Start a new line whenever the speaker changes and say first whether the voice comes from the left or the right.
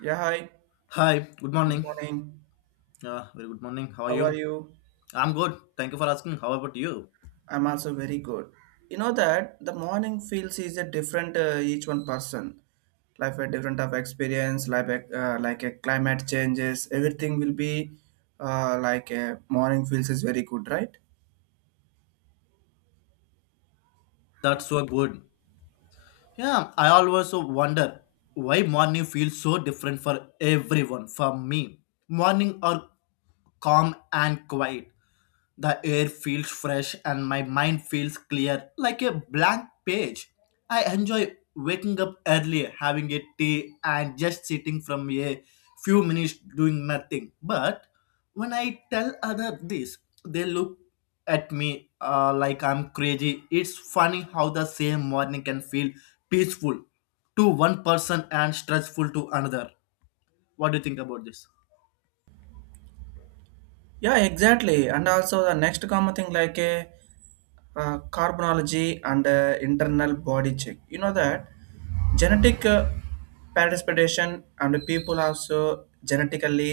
right: Yeah, hi.
left: Hi, good
right: Good
left: morning.
right: morning.
left: Yeah, very good morning. How are
right: How are
left: you?
right: you?
left: I'm good. Thank you for asking. How about you?
right: I'm also very good. You know that the morning feels is a different each one person. Life a different of experience, like like a climate changes, everything will be like a morning feels is very good, right?
left: That's so good. Yeah, I always so wonder why morning feels so different for everyone. For me, morning are calm and quiet. The air feels fresh and my mind feels clear like a blank page. I enjoy waking up early, having a tea, and just sitting from a few minutes doing nothing. But when I tell others this, they look at me like I'm crazy. It's funny how the same morning can feel peaceful to one person and stressful to another. What do you think about this?
right: Yeah, exactly. And also the next common thing like a carbonology and internal body check. You know that genetic participation and people also genetically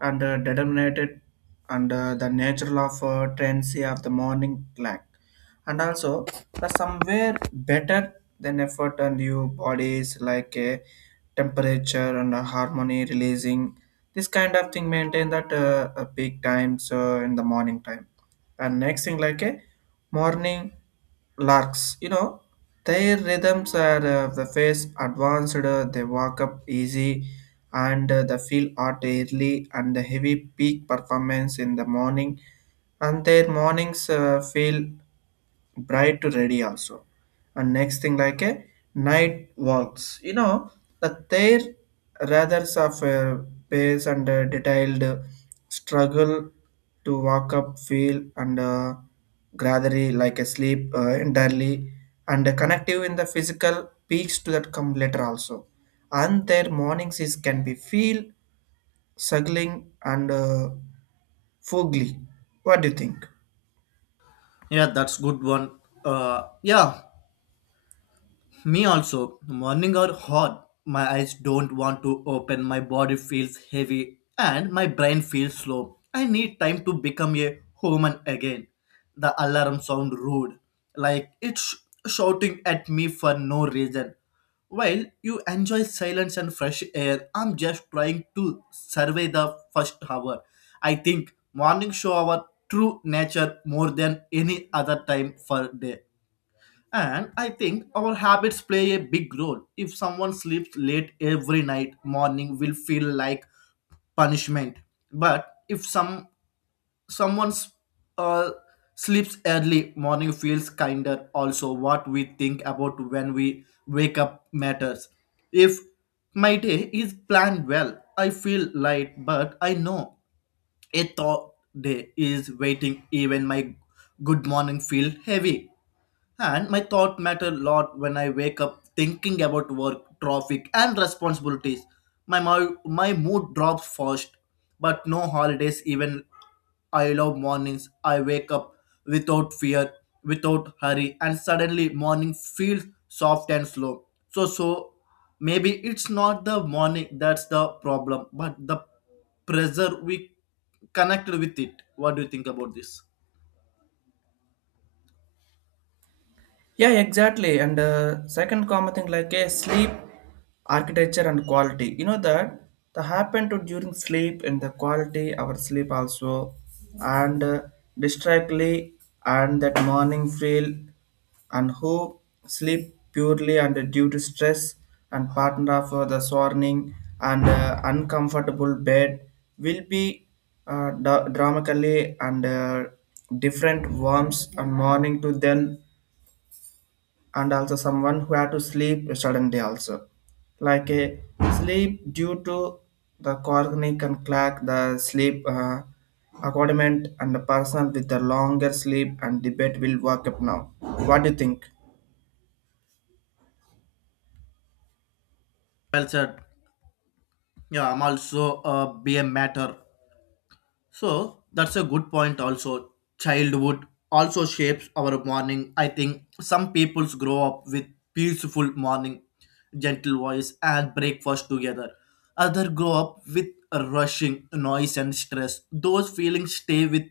right: and determinated and the natural of tendency of the morning lack and also the somewhere better than effort and your bodies like a temperature and a harmony releasing this kind of thing maintain that a peak time so in the morning time and next thing like a morning larks, you know, their rhythms are the face advanced, they walk up easy and they feel hot early and the heavy peak performance in the morning and their mornings feel bright to ready also and next thing like a night walks, you know, that their rather of a pace and a detailed struggle to walk up feel and gradually like a sleep entirely and a connective in the physical peaks to that come later also and their mornings is can be feel struggling and foggy. What do you think?
left: Yeah, that's good one. Yeah, me also. Morning are hot. My eyes don't want to open. My body feels heavy and my brain feels slow. I need time to become a human again. The alarm sound rude, like it's shouting at me for no reason. While you enjoy silence and fresh air, I'm just trying to survey the first hour. I think morning show our true nature more than any other time for day. And I think our habits play a big role. If someone sleeps late every night, morning will feel like punishment. But if someone uh, sleeps early, morning feels kinder. Also, what we think about when we wake up matters. If my day is planned well, I feel light, but I know a thought day is waiting. Even my good morning feel heavy. And my thought matter a lot when I wake up thinking about work, traffic, and responsibilities. My, my mood drops fast, but no holidays even I love mornings. I wake up without fear, without hurry, and suddenly morning feels soft and slow. So maybe it's not the morning that's the problem, but the pressure we connected with it. What do you think about this?
right: Yeah, exactly. And second common thing like a sleep architecture and quality. You know that the happen to during sleep and the quality our sleep also and distractly and that morning feel and who sleep purely and due to stress and partner for the swarming and uncomfortable bed will be dramatically and different warms and morning to them and also someone who had to sleep suddenly also like a sleep due to the chronic and crack the sleep accompaniment and the person with the longer sleep and debate will work up now. What do you think?
left: Well said. Yeah, I'm also be a matter. So that's a good point also. Childhood also shapes our morning. I think some peoples grow up with peaceful morning, gentle voice and breakfast together. Other grow up with rushing noise and stress. Those feelings stay with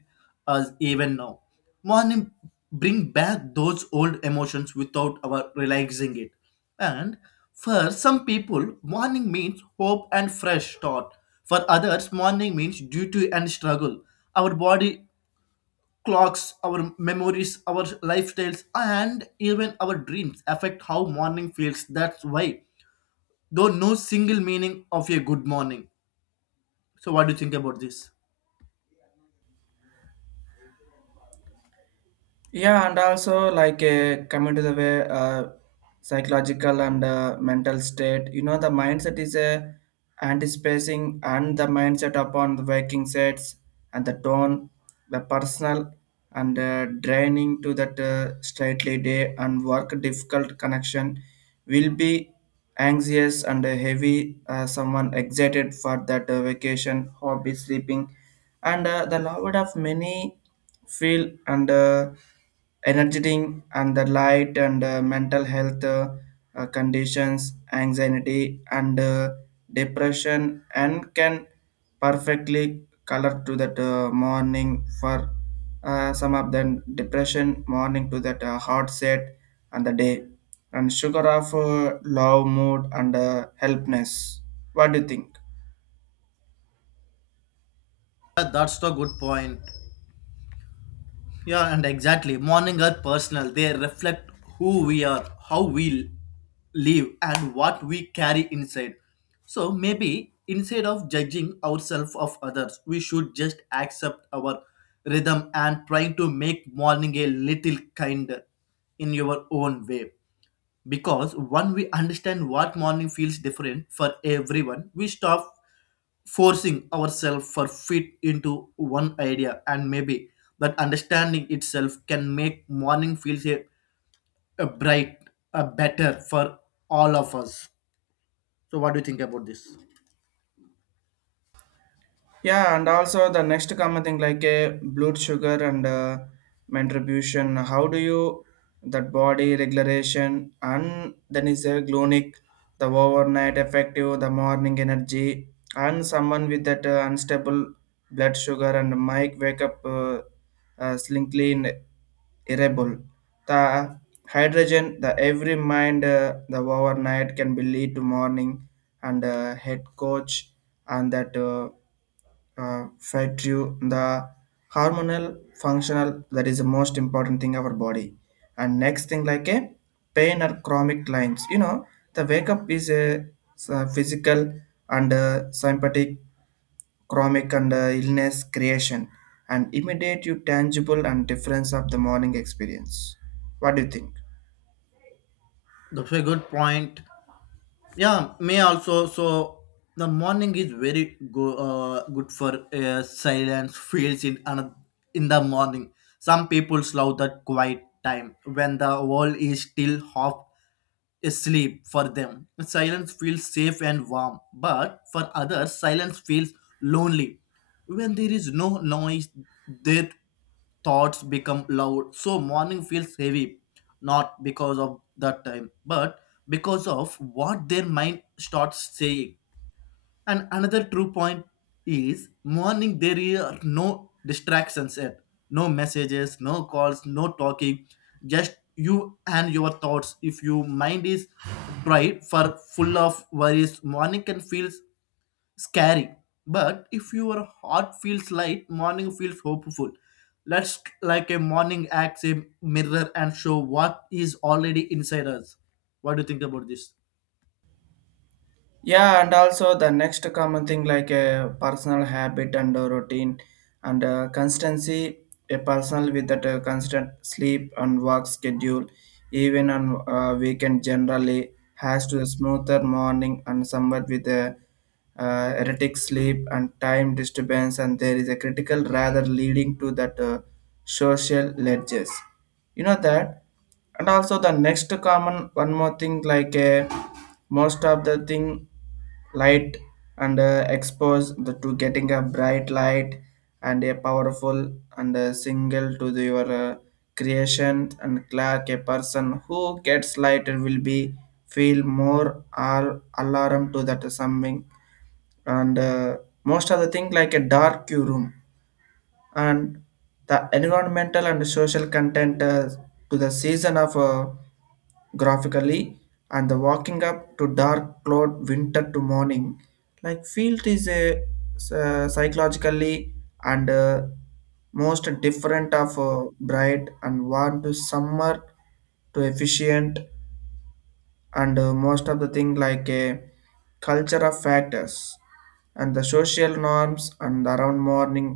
left: us even now. Morning bring back those old emotions without our realizing it. And for some people, morning means hope and fresh start. For others, morning means duty and struggle. Our body clocks, our memories, our lifestyles, and even our dreams affect how morning feels. That's why, though, no single meaning of a good morning. So, what do you think about this?
right: Yeah, and also like coming to the way, psychological and mental state, you know, the mindset is anticipating and the mindset upon the waking sets and the tone, the personal and draining to that straightly day and work difficult connection will be anxious and heavy. Someone excited for that vacation, hobby, sleeping and the loved of many feel and energetic and the light and mental health conditions anxiety and depression and can perfectly color to that morning for some of them depression morning to that hard set and the day and sugar of love mood and helpness. What do you think?
left: Yeah, that's the good point. Yeah, and exactly. Morning are personal. They reflect who we are, how we live, and what we carry inside. So maybe instead of judging ourselves of others, we should just accept our rhythm and trying to make morning a little kinder in your own way. Because when we understand what morning feels different for everyone, we stop forcing ourselves for fit into one idea, and maybe that understanding itself can make morning feels a bright a better for all of us. So what do you think about this?
right: Yeah, and also the next common thing like a blood sugar and mentribution. How do you that body regulation and then is a glonic, the overnight effective, the morning energy, and someone with that unstable blood sugar and might wake up slinkly in irritable. The hydrogen, the every mind, the overnight can be lead to morning and head coach and that. Fed you the hormonal functional that is the most important thing our body and next thing like a pain or chronic lines, you know, the wake up is a, physical and sympathetic chronic and illness creation and immediate you tangible and difference of the morning experience. What do you think?
left: That's a good point. Yeah, may also so the morning is very good for silence fields in the morning. Some people love that quiet time when the world is still half sleep for them. Silence feels safe and warm, but for others, silence feels lonely. When there is no noise, their thoughts become loud. So morning feels heavy, not because of that time, but because of what their mind starts saying. And another true point is morning there are no distractions yet. No messages, no calls, no talking, just you and your thoughts. If your mind is tried for full of worries, morning can feel scary. But if your heart feels light, morning feels hopeful. Let's like a morning acts a mirror and show what is already inside us. What do you think about this?
right: Yeah, and also the next common thing like a personal habit and a routine and constancy, a personal with that constant sleep and work schedule, even on a weekend, generally has to a smoother morning and somewhat with a erratic sleep and time disturbance, and there is a critical rather leading to that social ledges. You know that, and also the next common one more thing like most of the thing light and expose the, to getting a bright light and a powerful and a single to the, your creation and clark a person who gets light will be feel more or alarm to that something and most of the thing like a dark room and the environmental and social content to the season of graphically and the walking up to dark cloud winter to morning like field is a psychologically and most different of bright and warm to summer to efficient and most of the thing like a culture of factors and the social norms and around morning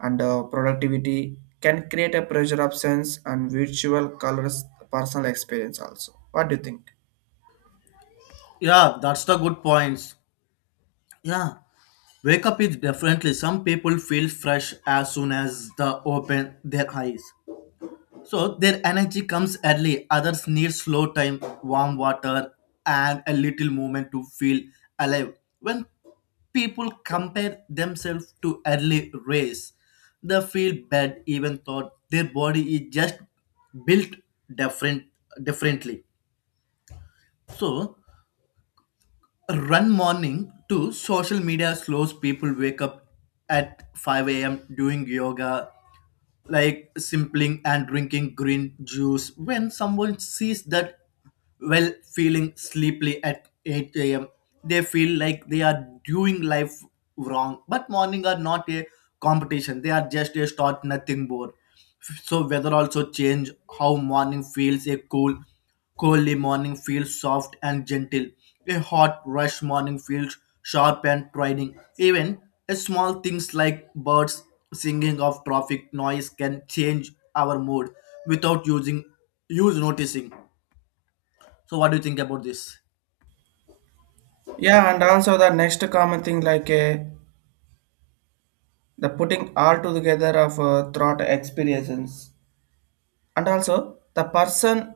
right: and productivity can create a pressure of sense and virtual colors personal experience also. What do you think?
left: Yeah, that's the good points. Yeah, wake up is definitely some people feel fresh as soon as they open their eyes. So their energy comes early, others need slow time, warm water, and a little movement to feel alive. When people compare themselves to early race, they feel bad even though their body is just built different differently. So run morning to social media slows people wake up at 5 a.m doing yoga like simpling and drinking green juice. When someone sees that well feeling sleepy at 8 a.m, they feel like they are doing life wrong. But morning are not a competition, they are just a start, nothing board. So weather also change how morning feels. A cool Coldly morning feels soft and gentle. A hot, rush morning feels sharp and trying. Even a small things like birds singing of traffic noise can change our mood without using use noticing. So, what do you think about this?
right: Yeah, and also the next common thing like the putting all together of throughout experiences, and also the person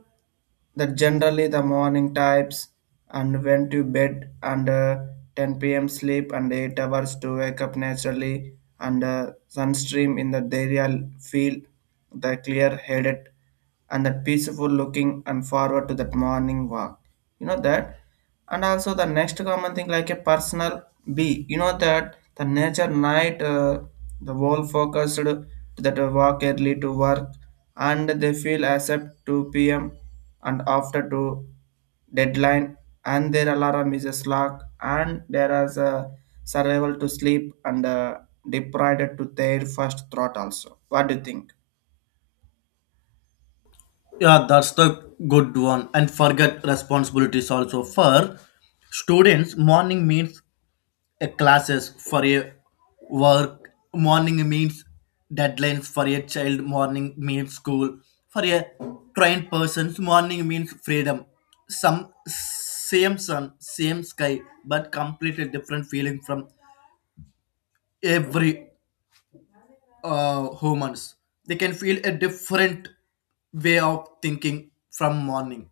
right: that generally the morning types and went to bed under 10 p.m. sleep and 8 hours to wake up naturally and sunstream in the area feel the clear headed and the peaceful looking and forward to that morning walk. You know that? And also the next common thing like a personal B. You know that the nature night, the whole focused to that walk early to work and they feel as at 2 p.m and after to deadline and their alarm is a slack and there is a survival to sleep and deprived to their first thought also. What do you think?
left: Yeah, that's the good one. And forget responsibilities also. For students, morning means a classes, for a work morning means deadlines, for a child morning means school, for a trained person's morning means freedom. Some same sun, same sky, but completely different feeling from every humans. They can feel a different way of thinking from morning.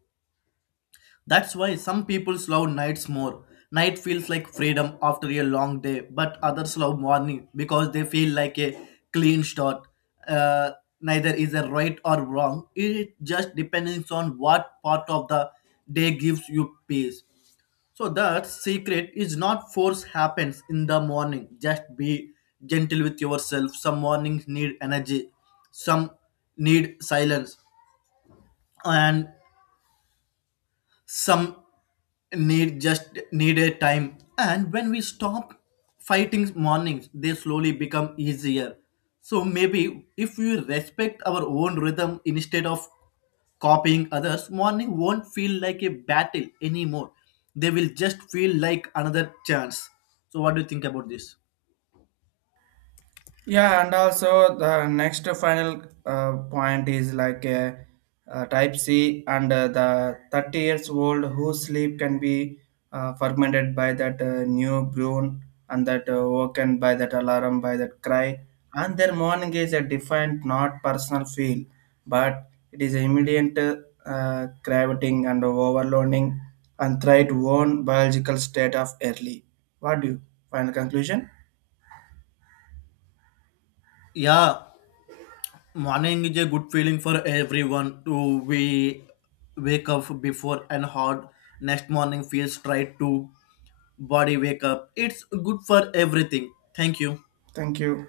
left: That's why some people love nights more. Night feels like freedom after a long day, but others love morning because they feel like a clean start. Uh, Neither is a right or wrong. It just depends on what part of the day gives you peace. So that secret is not force happens in the morning. Just be gentle with yourself. Some mornings need energy, some need silence, and some need just need a time. And when we stop fighting mornings, they slowly become easier. So maybe if we respect our own rhythm instead of copying others, morning won't feel like a battle anymore. They will just feel like another chance. So what do you think about this?
right: Yeah, and also the next final point is like a type C and the 30 years old whose sleep can be fermented by that new broon and that woken by that alarm by that cry and their morning is a defined not personal feel but it is immediate craving and overloading and threat own biological state of early. What do you final conclusion?
left: Yeah, morning is a good feeling for everyone. To we wake up before and hard, next morning feels tried to body wake up. It's good for everything. Thank you.
right: Thank you.